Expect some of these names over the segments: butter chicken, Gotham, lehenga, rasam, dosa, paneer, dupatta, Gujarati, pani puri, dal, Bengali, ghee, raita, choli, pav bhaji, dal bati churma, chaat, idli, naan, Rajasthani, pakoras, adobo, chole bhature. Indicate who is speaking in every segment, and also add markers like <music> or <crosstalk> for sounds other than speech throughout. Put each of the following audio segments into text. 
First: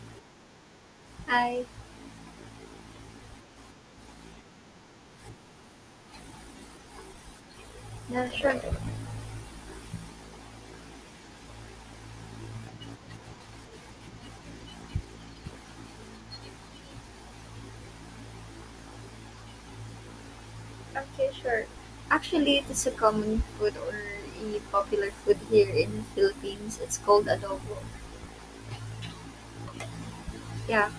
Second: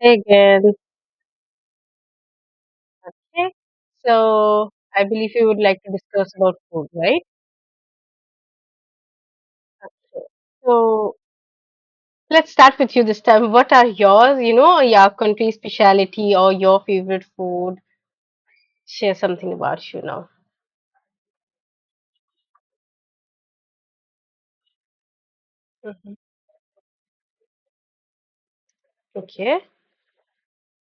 Speaker 1: Hey again.
Speaker 2: Hi.
Speaker 1: Okay. So I believe you would like to discuss about food, right?
Speaker 2: Yeah, sure.
Speaker 1: So let's start with you this time. What are yours, your country speciality or your favorite food? Share something about you now.
Speaker 2: Okay, sure. Actually, it is a common food or a popular food here in the
Speaker 1: Hmm.
Speaker 2: Philippines. It's called adobo.
Speaker 1: Okay.
Speaker 2: Yeah,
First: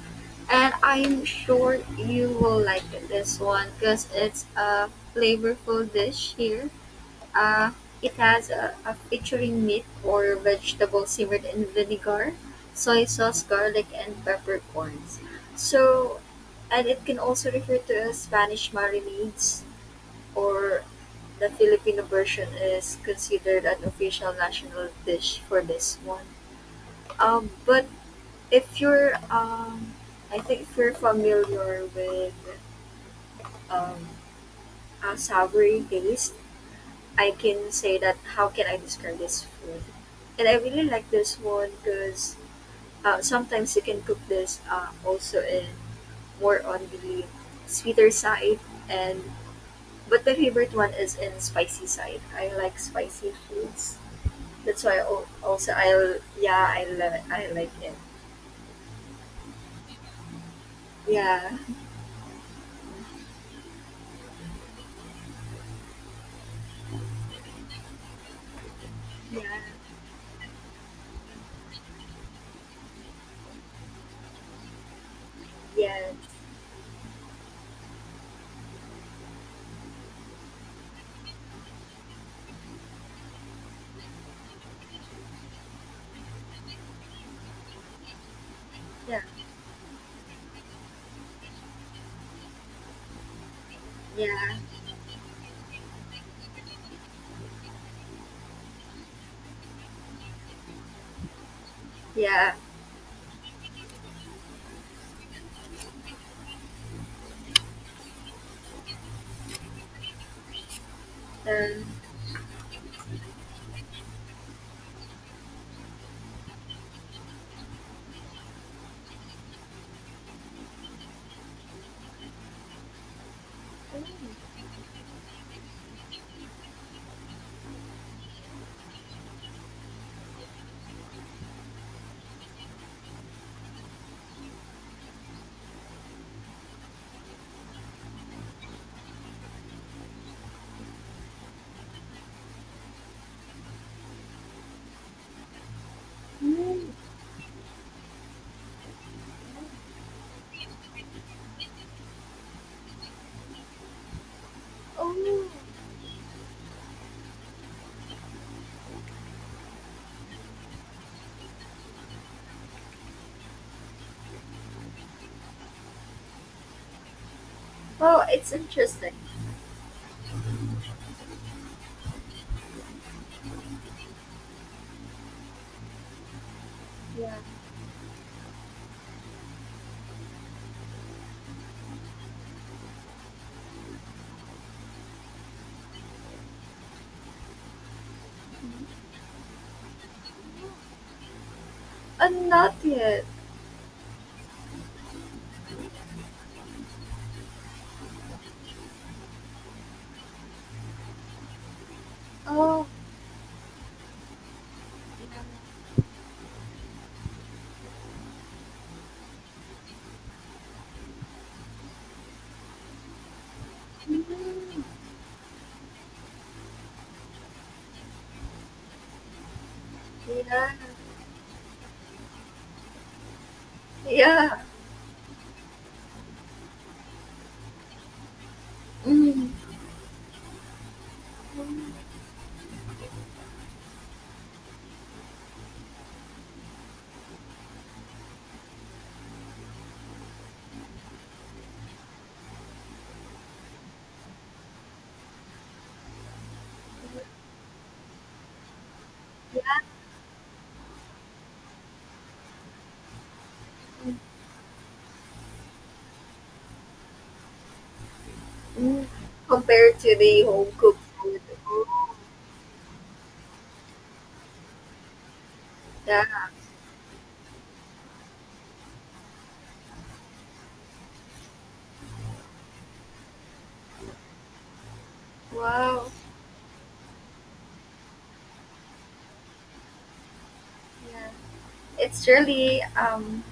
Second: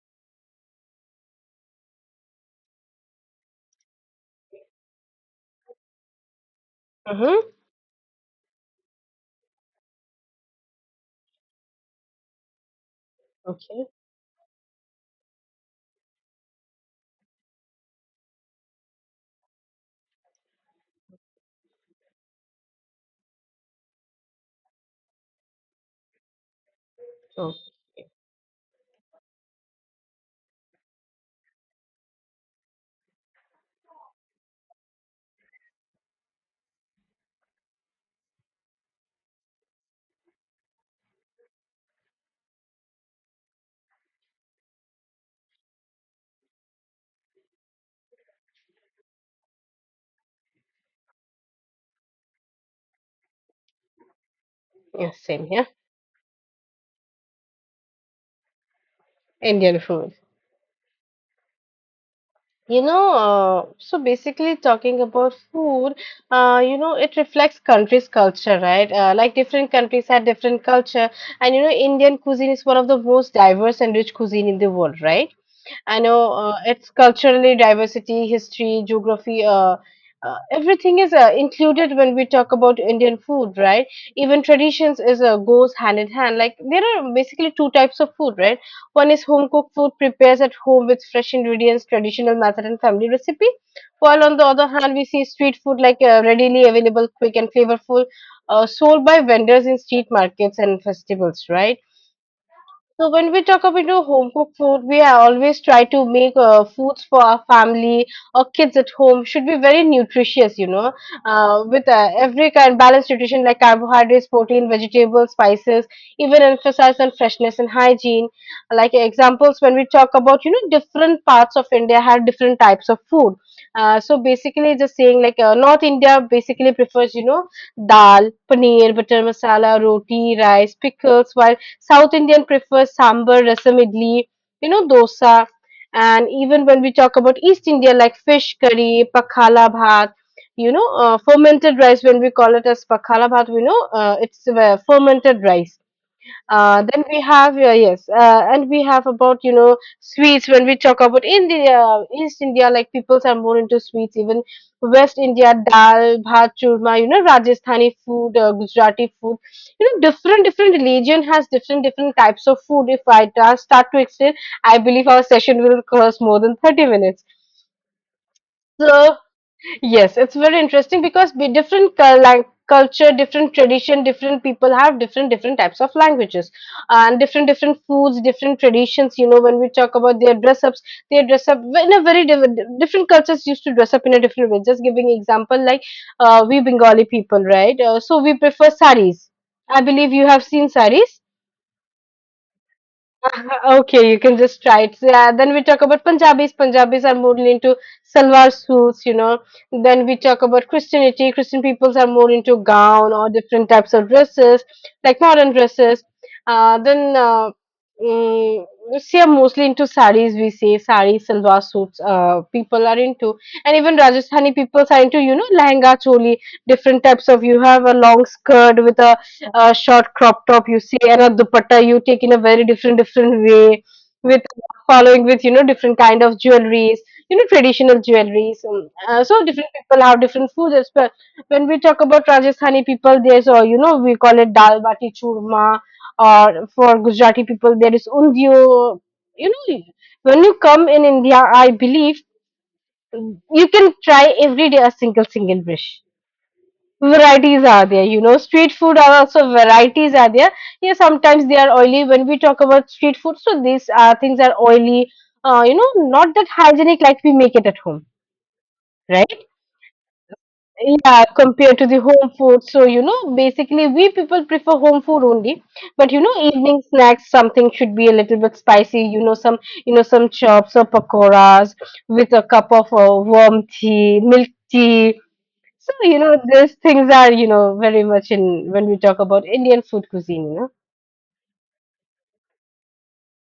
Speaker 2: and I'm sure you will like this one because it's a flavorful dish here.
Speaker 1: Mm-hmm.
Speaker 2: Uh, it has a featuring meat or vegetable simmered in vinegar, soy sauce, garlic,
Speaker 1: Okay.
Speaker 2: and peppercorns. So, and it can also refer to as Spanish marinades or the Filipino version is considered an official national dish for this one. Um,
Speaker 1: Oh,
Speaker 2: but if you're, I think if you're familiar with um, a savory taste, I can say that how can I describe this food? And I really like this one because sometimes you can cook this also in more on the sweeter side and but my favorite one is in spicy side. I like spicy foods. That's why
Speaker 1: yes, same here.
Speaker 2: also I yeah, I love it. I like it.
Speaker 1: Indian food.
Speaker 2: Yeah,
Speaker 1: You know, so basically talking about food, you know, it reflects country's culture, right? Like
Speaker 2: yeah,
Speaker 1: different countries have different culture, and you know, Indian cuisine is one of the most diverse and rich cuisine in the world, right? I
Speaker 2: yeah,
Speaker 1: know it's culturally diversity, history, geography, everything is included when we talk about Indian food, right? Even traditions is goes hand in hand. Like there are basically two types of food, right? One
Speaker 2: yeah,
Speaker 1: is home cooked food prepares at home with fresh ingredients, traditional method, and family recipe. While on the
Speaker 2: yeah,
Speaker 1: other hand, we see street food like readily available, quick and flavorful, sold by vendors in street markets and festivals, right?
Speaker 2: yeah.
Speaker 1: So when we talk about you know, home cooked food, we are always try to make foods for our family or kids at home should be very nutritious, you know,
Speaker 2: Um.
Speaker 1: with every kind balanced nutrition like carbohydrates, protein, vegetables, spices, even emphasize on freshness and hygiene. Like examples, when we talk about you know different parts of India have different types of food. So basically, just saying like North India basically prefers you know dal, paneer, butter masala, roti, rice, pickles, while South Indian prefers sambar, rasam, idli, you know, dosa. And even when we talk about East India, like fish curry, pakhala bhat, you know, fermented rice, when we call it as pakhala bhat, we know it's fermented rice,
Speaker 2: mm,
Speaker 1: then we have yes, and we have about you know sweets when we talk about India, East India, like people are more into sweets. Even West
Speaker 2: oh,
Speaker 1: India, dal, bhat, churma, you know Rajasthani food, Gujarati food. You know different different religion has different different types of food. If I start to explain, I believe our session will cost more than 30 minutes.
Speaker 2: oh, it's interesting.
Speaker 1: So yes, it's very interesting because be different culture, different tradition, different people have different different types of languages and
Speaker 2: Yeah,
Speaker 1: different different foods, different traditions. You know, when we talk about their dress ups, they dress up in a very different cultures used to dress up in a different way. Just giving example, like we Bengali people, right? So we prefer saris. I believe you have seen saris.
Speaker 2: and not yet.
Speaker 1: <laughs> Okay, you can just try it. So, yeah, then we talk about Punjabis. Punjabis are more into salwar suits, you know. Then we talk about Christianity. Christian peoples are more into
Speaker 2: Oh,
Speaker 1: gown or different types of dresses, like modern dresses. Uh, then uh, mm, see, are mostly into saris. We say saris, salwar suits. People are into, and even Rajasthani
Speaker 2: mm,
Speaker 1: people are into, you know, lehenga, choli, different types of. You have a long skirt with a short crop top
Speaker 2: yeah,
Speaker 1: you see and a dupatta you take in a very different different way with
Speaker 2: yeah.
Speaker 1: following with you know different kind of jewelries, you know traditional jewelries, so
Speaker 2: Mm,
Speaker 1: different people have different foods as well. When we talk about rajasthani people there's or you know we call it dal bati churma, or for gujarati people there is undio, you know. When you come in india, I believe you can try every day a single single dish. Varieties are there, you know street food are also
Speaker 2: yeah.
Speaker 1: varieties are there. Yeah, sometimes they are oily. When we talk about street food, so these things are oily, you know not that hygienic like we make it at home,
Speaker 2: Mm.
Speaker 1: right?
Speaker 2: Compared to the home cooked
Speaker 1: Yeah,
Speaker 2: food.
Speaker 1: compared to the
Speaker 2: Oh,
Speaker 1: home food. So you know basically we people prefer home food only, but you
Speaker 2: yeah.
Speaker 1: know evening snacks something should be a little bit spicy, you know some, you know some chops or pakoras with a cup of warm tea, milk tea. So,
Speaker 2: Wow.
Speaker 1: you know, these things are, you know, very much in when we talk about Indian food cuisine, you know.
Speaker 2: Yeah. It's really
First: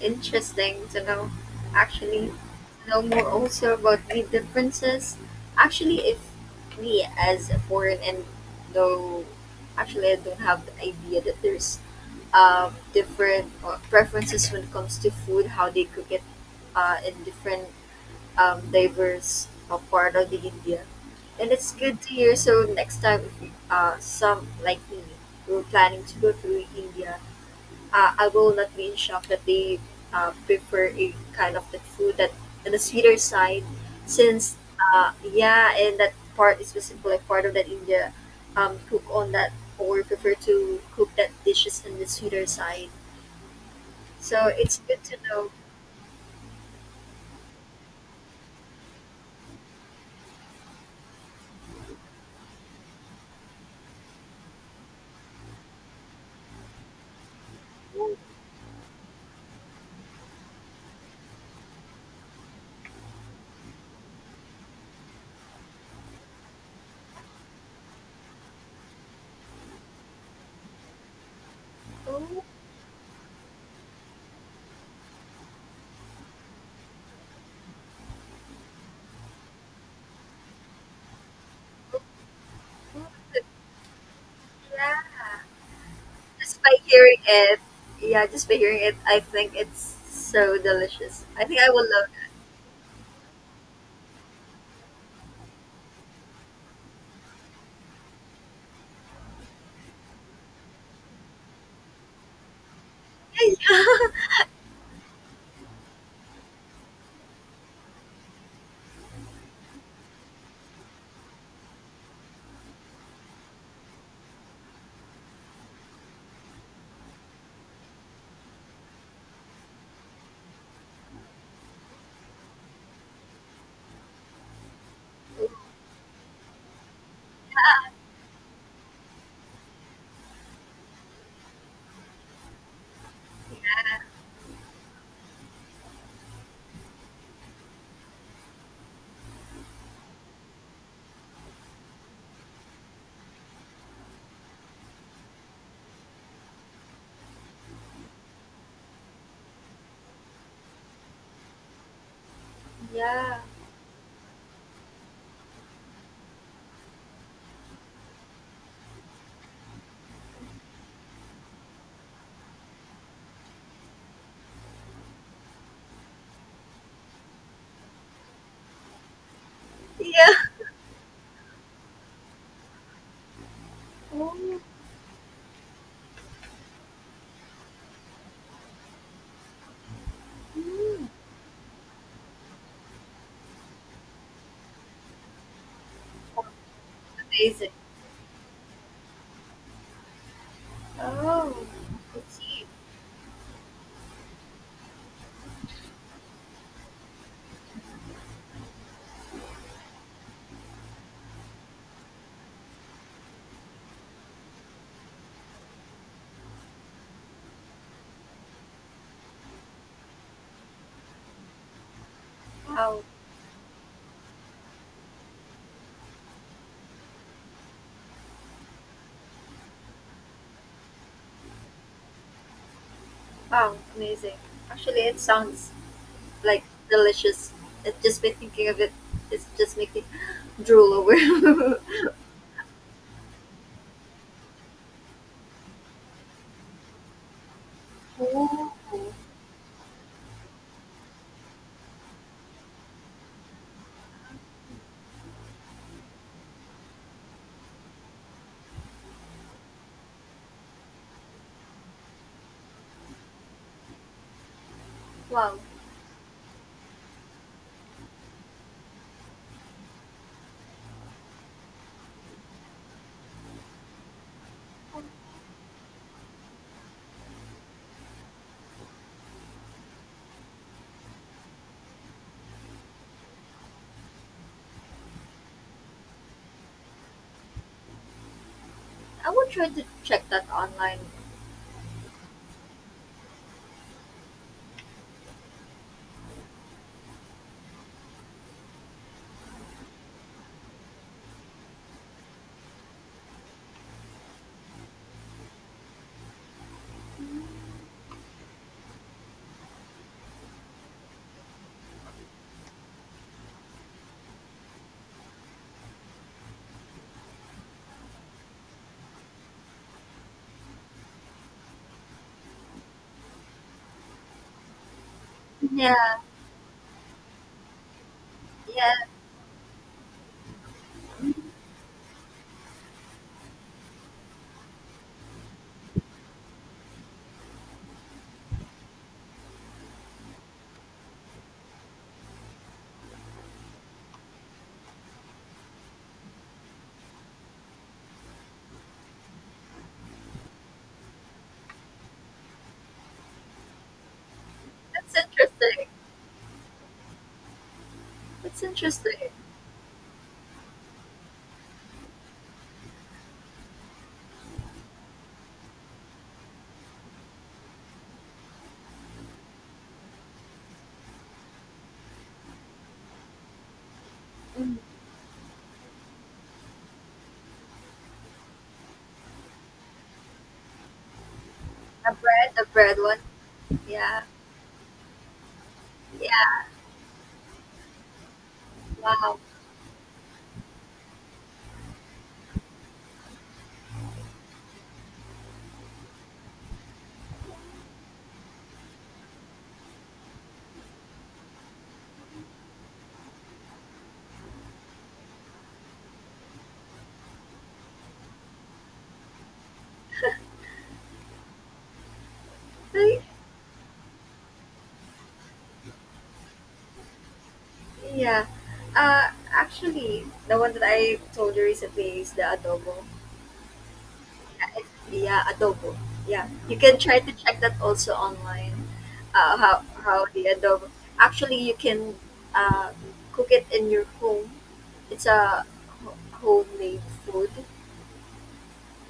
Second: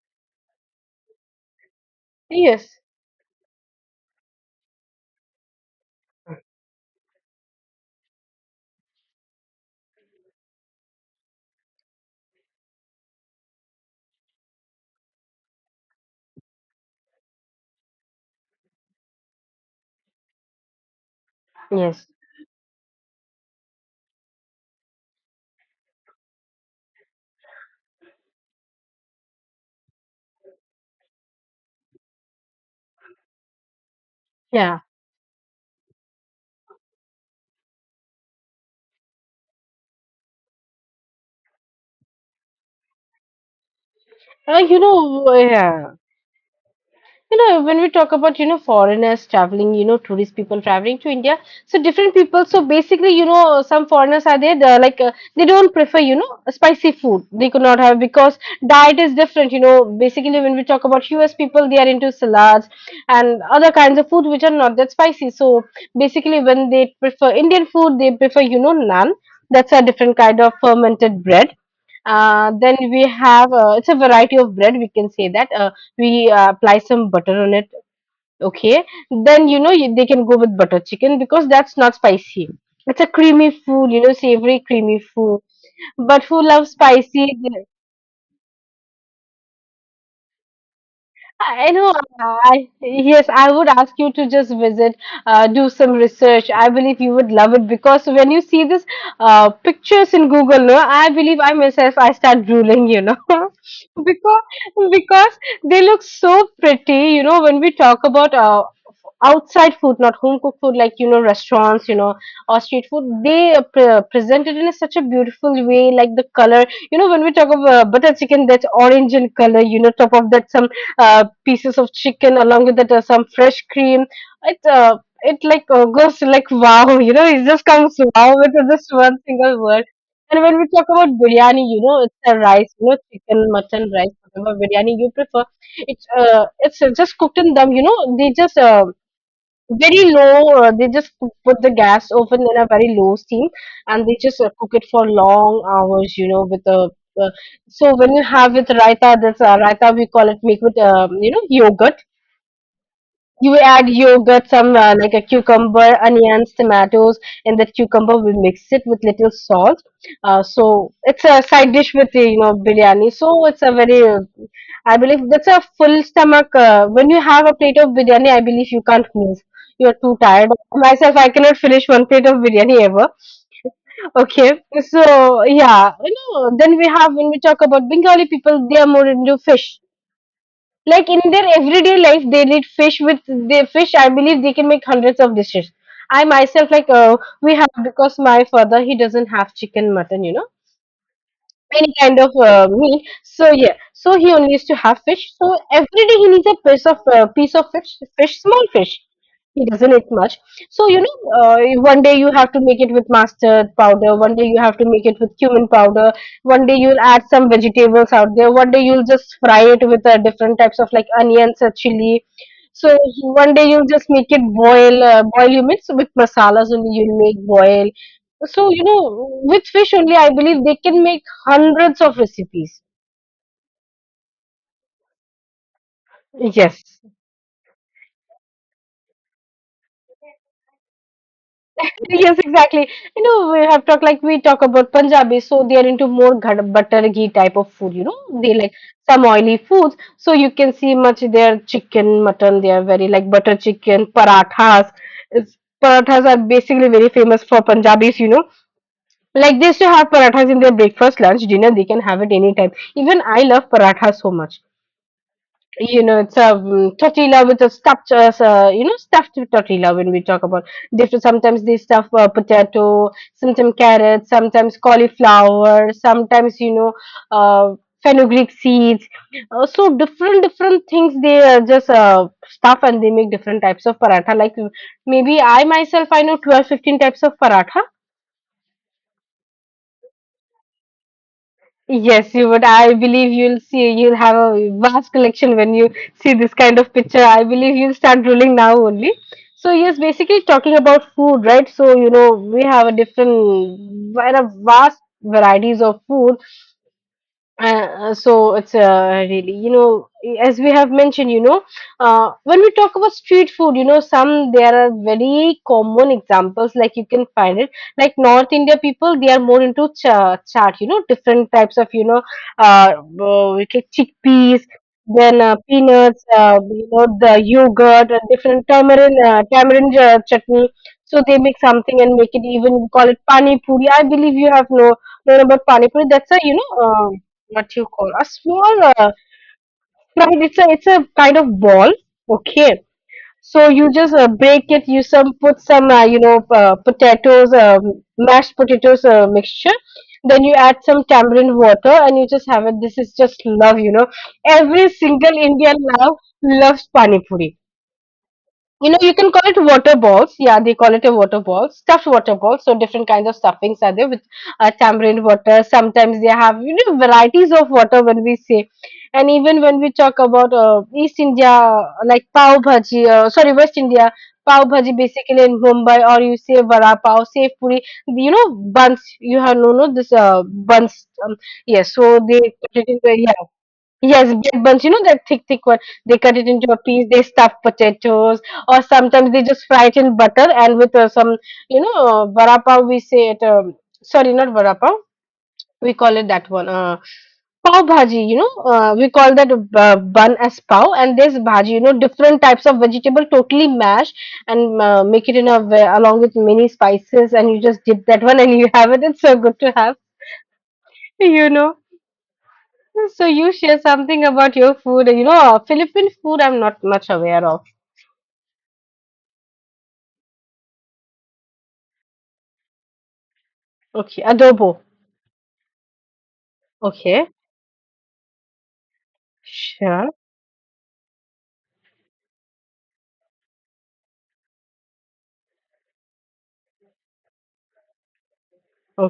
Speaker 2: interesting to know, actually,
Speaker 1: Yes.
Speaker 2: to know more also about the differences. Actually, if me as a foreign and no, actually, I don't have the idea that there's different preferences when it comes to food, how they cook it in different diverse part of the India. And it's good
Speaker 1: Yes.
Speaker 2: to hear. So next time, if you, some like me, we're planning to go to India I will not be in shock that they prefer a kind of the food that on the sweeter side, since
Speaker 1: Yeah.
Speaker 2: yeah, and that part is specifically like part of that India cook on that or prefer to cook that dishes on the sweeter side. So it's
Speaker 1: You
Speaker 2: good to
Speaker 1: know,
Speaker 2: know.
Speaker 1: yeah, you know when we talk about you know foreigners traveling, you know tourist people traveling to india. So different people, so basically you know some foreigners are there, they're like they don't prefer you know spicy food, they could not have because diet is different, you know. Basically when we talk about us people they are into salads and other kinds of food which are not that spicy. So basically when they prefer indian food they prefer you know naan, that's a different kind of fermented bread.
Speaker 2: Oh,
Speaker 1: Then we have it's a variety of bread. We can say that we apply some butter on it. Okay, then you know you, they can go with butter chicken because that's not
Speaker 2: oh,
Speaker 1: spicy. It's
Speaker 2: oh,
Speaker 1: a creamy food, you know, savory creamy
Speaker 2: yeah,
Speaker 1: food. But who
Speaker 2: just
Speaker 1: loves
Speaker 2: by hearing
Speaker 1: spicy?
Speaker 2: it, yeah, just by hearing it, I think it's so delicious. I think I
Speaker 1: I
Speaker 2: will
Speaker 1: know.
Speaker 2: love it.
Speaker 1: I, yes, I would ask you to just visit, do some research. I believe you would love it because when you see this pictures in Google, no, I believe I myself I start drooling, you know, <laughs>
Speaker 2: <laughs>
Speaker 1: because because they look so pretty. You know, when we talk about outside food, not home cooked food, like you know, restaurants, you know, or street food, they present it in a, such a beautiful way, like the color. You know, when we talk about butter chicken, that's orange in color. You know, top of that some pieces of chicken along with that some fresh cream. It it like goes to like wow, <laughs> you know, it just comes wow with this one single word. And when we talk about biryani, you know, it's a rice, you know, chicken, mutton, rice, whatever biryani you prefer. It's just cooked in them, you know. They just very low they just put the gas oven in a very low steam and they just cook it for long hours you know with the uh, so when you have with raita, this raita we call it make with you know yogurt.
Speaker 2: Yeah,
Speaker 1: You add yogurt, some like a cucumber, onions, tomatoes, and that cucumber we mix it with little salt. So it's a side dish with the, you know biryani. So it's a very, I believe that's a full stomach. When you have a plate of biryani, I believe you can't move. You're
Speaker 2: yeah,
Speaker 1: too
Speaker 2: yeah.
Speaker 1: tired. Myself, I cannot finish one plate of biryani ever. <laughs>
Speaker 2: Oh,
Speaker 1: Okay, so yeah, you know. Then we have when we talk about Bengali people, they are more into fish, like in their everyday life they need fish. With the fish I believe they can make hundreds of dishes. I myself like we
Speaker 2: amazing.
Speaker 1: have because my father he doesn't have chicken, mutton, you know,
Speaker 2: Oh,
Speaker 1: any
Speaker 2: I
Speaker 1: kind of
Speaker 2: see.
Speaker 1: meat. So yeah, so he only used to have fish. So every day he needs a piece of fish, small fish. He doesn't eat much. So you know, one day you have to make it with mustard powder. One day you have to make it with cumin powder. One day you'll add some vegetables out there. One day you'll just fry it with different types of like onions or chili. So
Speaker 2: Wow,
Speaker 1: one day you'll just make it boil. Boil you mix with masalas only. You'll make boil. So you know, with fish only, I believe they can make hundreds of recipes.
Speaker 2: wow, amazing. Actually, it sounds like
Speaker 1: Yes,
Speaker 2: delicious. It just by thinking of it, it's just making <gasps> drool over. <laughs>
Speaker 1: yes, exactly. You know, we have talked, like we talk about Punjabi, so they are into more ghad, butter ghee type of food. You know, they like
Speaker 2: Oh,
Speaker 1: some oily foods. So you can see much their chicken, mutton. They are very like butter chicken, parathas. It's, parathas are basically very famous for Punjabis. You know, like they used to have parathas in their breakfast, lunch, dinner. They can have it anytime. Even I love parathas so much.
Speaker 2: wow.
Speaker 1: You know, it's a tortilla with a stuffed, you know, stuffed tortilla when we talk about. They have sometimes they stuff potato, sometimes carrots, sometimes cauliflower, sometimes you know, uh, fenugreek seeds. So different different things they just stuff and they make different types of paratha. Like maybe I myself I know 12, 15 types of paratha.
Speaker 2: I will try to check that online.
Speaker 1: Yes, you would. I believe you'll see, you'll have a vast collection when you see this kind of picture. I believe you'll start drooling now only. So, yes, basically talking about food, right? So, you know, we have a different, there are vast varieties of food. So it's really, as we have mentioned, when we talk about street food, some there are very common examples like you can find it. Like North India people, they are more into chaat, you know, different types of, uh, like chickpeas, then
Speaker 2: Yeah,
Speaker 1: peanuts, you know, the yogurt, different
Speaker 2: yeah,
Speaker 1: tamarind chutney. So they make something and make it even we call it pani puri. I believe you have no known about pani puri. That's a what you call a small right it's a kind of ball. Okay, so you just break it, you some put some potatoes, mashed potatoes mixture, then you add some tamarind water and you just have it. This is just love, you know, every
Speaker 2: that's
Speaker 1: single Indian
Speaker 2: interesting.
Speaker 1: now loves pani puri.
Speaker 2: That's
Speaker 1: You know, you
Speaker 2: interesting.
Speaker 1: can call it water balls. Yeah, they call it a water ball, stuffed water ball. So different kinds of stuffings are there with tamarind water. Sometimes they have, you know, varieties of water when we say, and even when we talk about East India, like pav bhaji, sorry, West India, pav
Speaker 2: Mm,
Speaker 1: bhaji, basically in Mumbai, or you say vada pav, say puri. You know, buns. You have no this buns. Yes,
Speaker 2: a
Speaker 1: so they
Speaker 2: bread, a
Speaker 1: put it
Speaker 2: bread one.
Speaker 1: into.
Speaker 2: Yeah,
Speaker 1: Yes, bread buns, you know, that thick one. They cut it
Speaker 2: yeah.
Speaker 1: into a piece, they stuff potatoes, or sometimes
Speaker 2: Wow.
Speaker 1: they just fry it in butter and with some, vada pav, we say it, sorry, not vada pav, we call it that one, pav bhaji, you know, we call that bun as pav, and this bhaji, you know, different types of vegetable totally mash and make it in a way along with many spices, and you just dip that one and you <laughs> have it. It's so good to have, you know.
Speaker 2: I-
Speaker 1: So you share something about your food. You know, Philippine food I'm not much aware of.
Speaker 2: yeah. Actually, the one that I told you recently is the adobo.
Speaker 1: Okay, adobo.
Speaker 2: Yeah, adobo. Yeah, you can try
Speaker 1: Okay,
Speaker 2: to check that also online. Uh, how
Speaker 1: sure.
Speaker 2: how the adobo? Actually, you can uh, cook it in your home. It's a homemade food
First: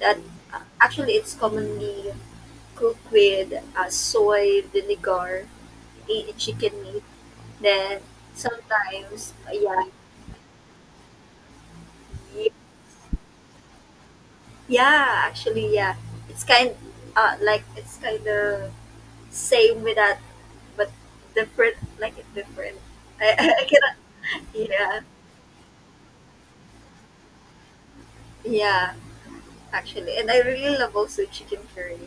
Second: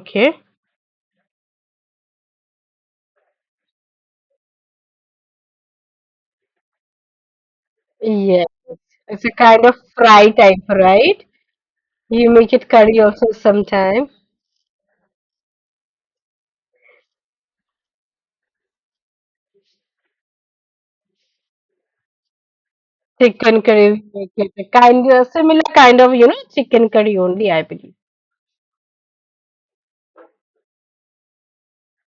Speaker 2: that actually it's commonly cooked with soy vinegar, chicken meat. Then
Speaker 1: Yeah, it's a
Speaker 2: sometimes,
Speaker 1: kind of
Speaker 2: yeah,
Speaker 1: fry type, right? You make it curry also sometime.
Speaker 2: yeah. Actually, yeah, it's kind like it's kind of same with that, but different, like it's different. I, <laughs>
Speaker 1: Chicken
Speaker 2: I
Speaker 1: curry,
Speaker 2: cannot.
Speaker 1: we make it a
Speaker 2: Yeah,
Speaker 1: kind of similar kind of, you know, chicken curry only, I believe.
Speaker 2: yeah, actually, and I really love also chicken curry.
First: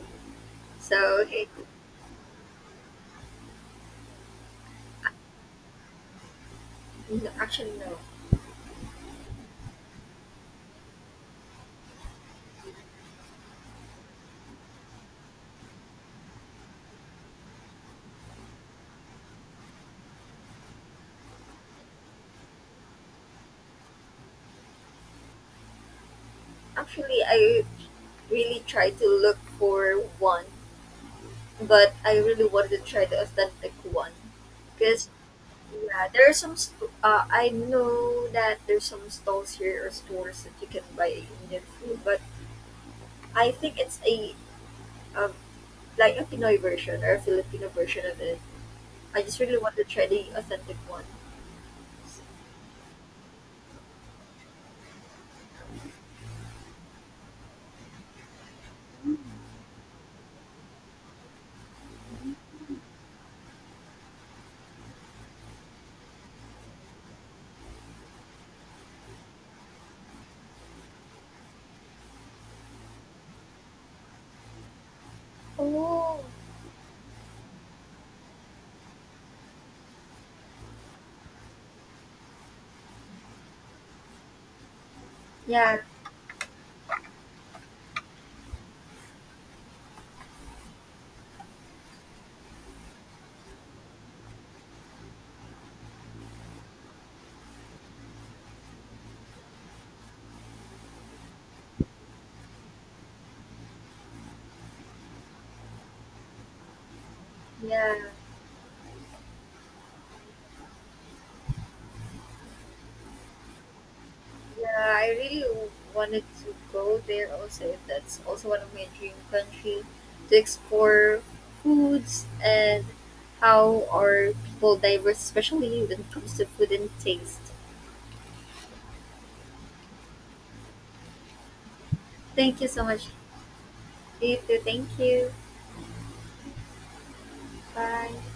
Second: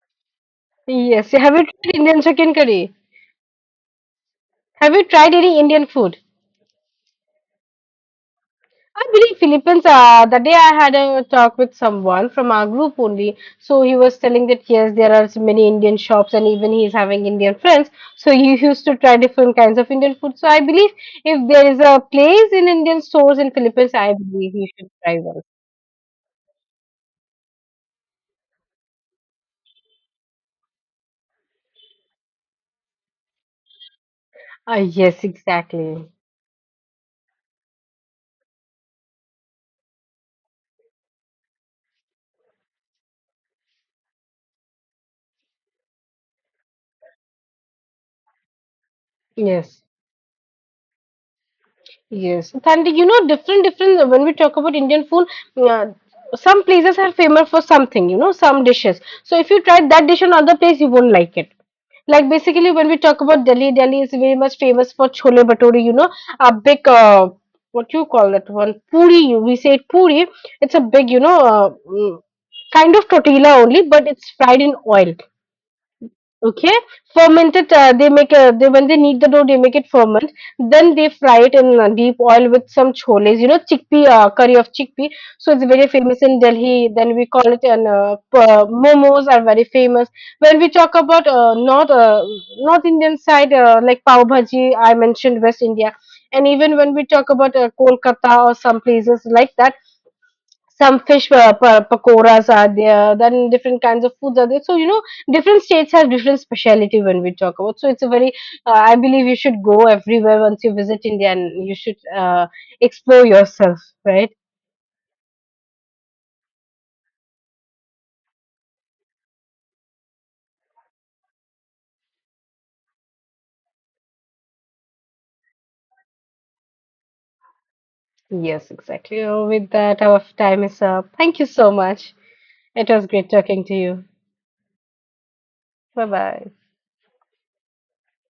Speaker 2: So
Speaker 1: Yes.
Speaker 2: it,
Speaker 1: Have you tried Indian chicken curry? Have you tried any Indian food?
Speaker 2: no, actually no,
Speaker 1: I believe Philippines, the day I had a talk with someone from our group only, so he was telling that yes, there are so many Indian shops and even he is having Indian friends. So he used to try different kinds of Indian food. So I believe if there is a place in Indian stores in Philippines, I believe he should try one.
Speaker 2: actually I really tried to look for one, but I really wanted to try the authentic one because
Speaker 1: Yes, exactly.
Speaker 2: yeah, there are some. I know that there's some stalls here or stores that you can buy Indian food, but I think it's a like a Pinoy version or a Filipino version of it. I just really want
Speaker 1: Yes.
Speaker 2: to try the authentic ones.
Speaker 1: Yes, and you know, different, different. When we talk about Indian food, uh, some places are famous for something, you know, some dishes. So if you try that dish in another place, you won't like it. Like basically, when we talk about Delhi, Delhi is very much famous for chole bhature. You know, a big what you call that one puri. We say it puri. It's a big, you know, kind of tortilla only, but it's fried in oil.
Speaker 2: Oh,
Speaker 1: Okay, ferment it. They, when they knead the dough, they make it ferment. Then they fry it in deep oil with some choles. You know, chickpea curry of chickpea. So it's
Speaker 2: yeah,
Speaker 1: very famous in Delhi. Then we call it an momos are very famous. When we talk about North Indian side, like pav bhaji, I mentioned West India, and even when we talk about Kolkata or some places like that, some fish pakoras are there, then different kinds of foods are there, so you know, different states have different speciality when we talk about, so
Speaker 2: yeah,
Speaker 1: it's a very I believe you should go everywhere once you visit India and you should explore yourself, right?
Speaker 2: yeah. I really wanted to go there also. If that's also one of my dream country to explore foods and how are people diverse, especially when it comes to food and taste.
Speaker 1: Yes, exactly. So with that, our time is up. Thank you so much.
Speaker 2: Thank you so
Speaker 1: It
Speaker 2: much.
Speaker 1: was great talking to you.
Speaker 2: You too. Thank you.
Speaker 1: Bye bye.
Speaker 2: Bye.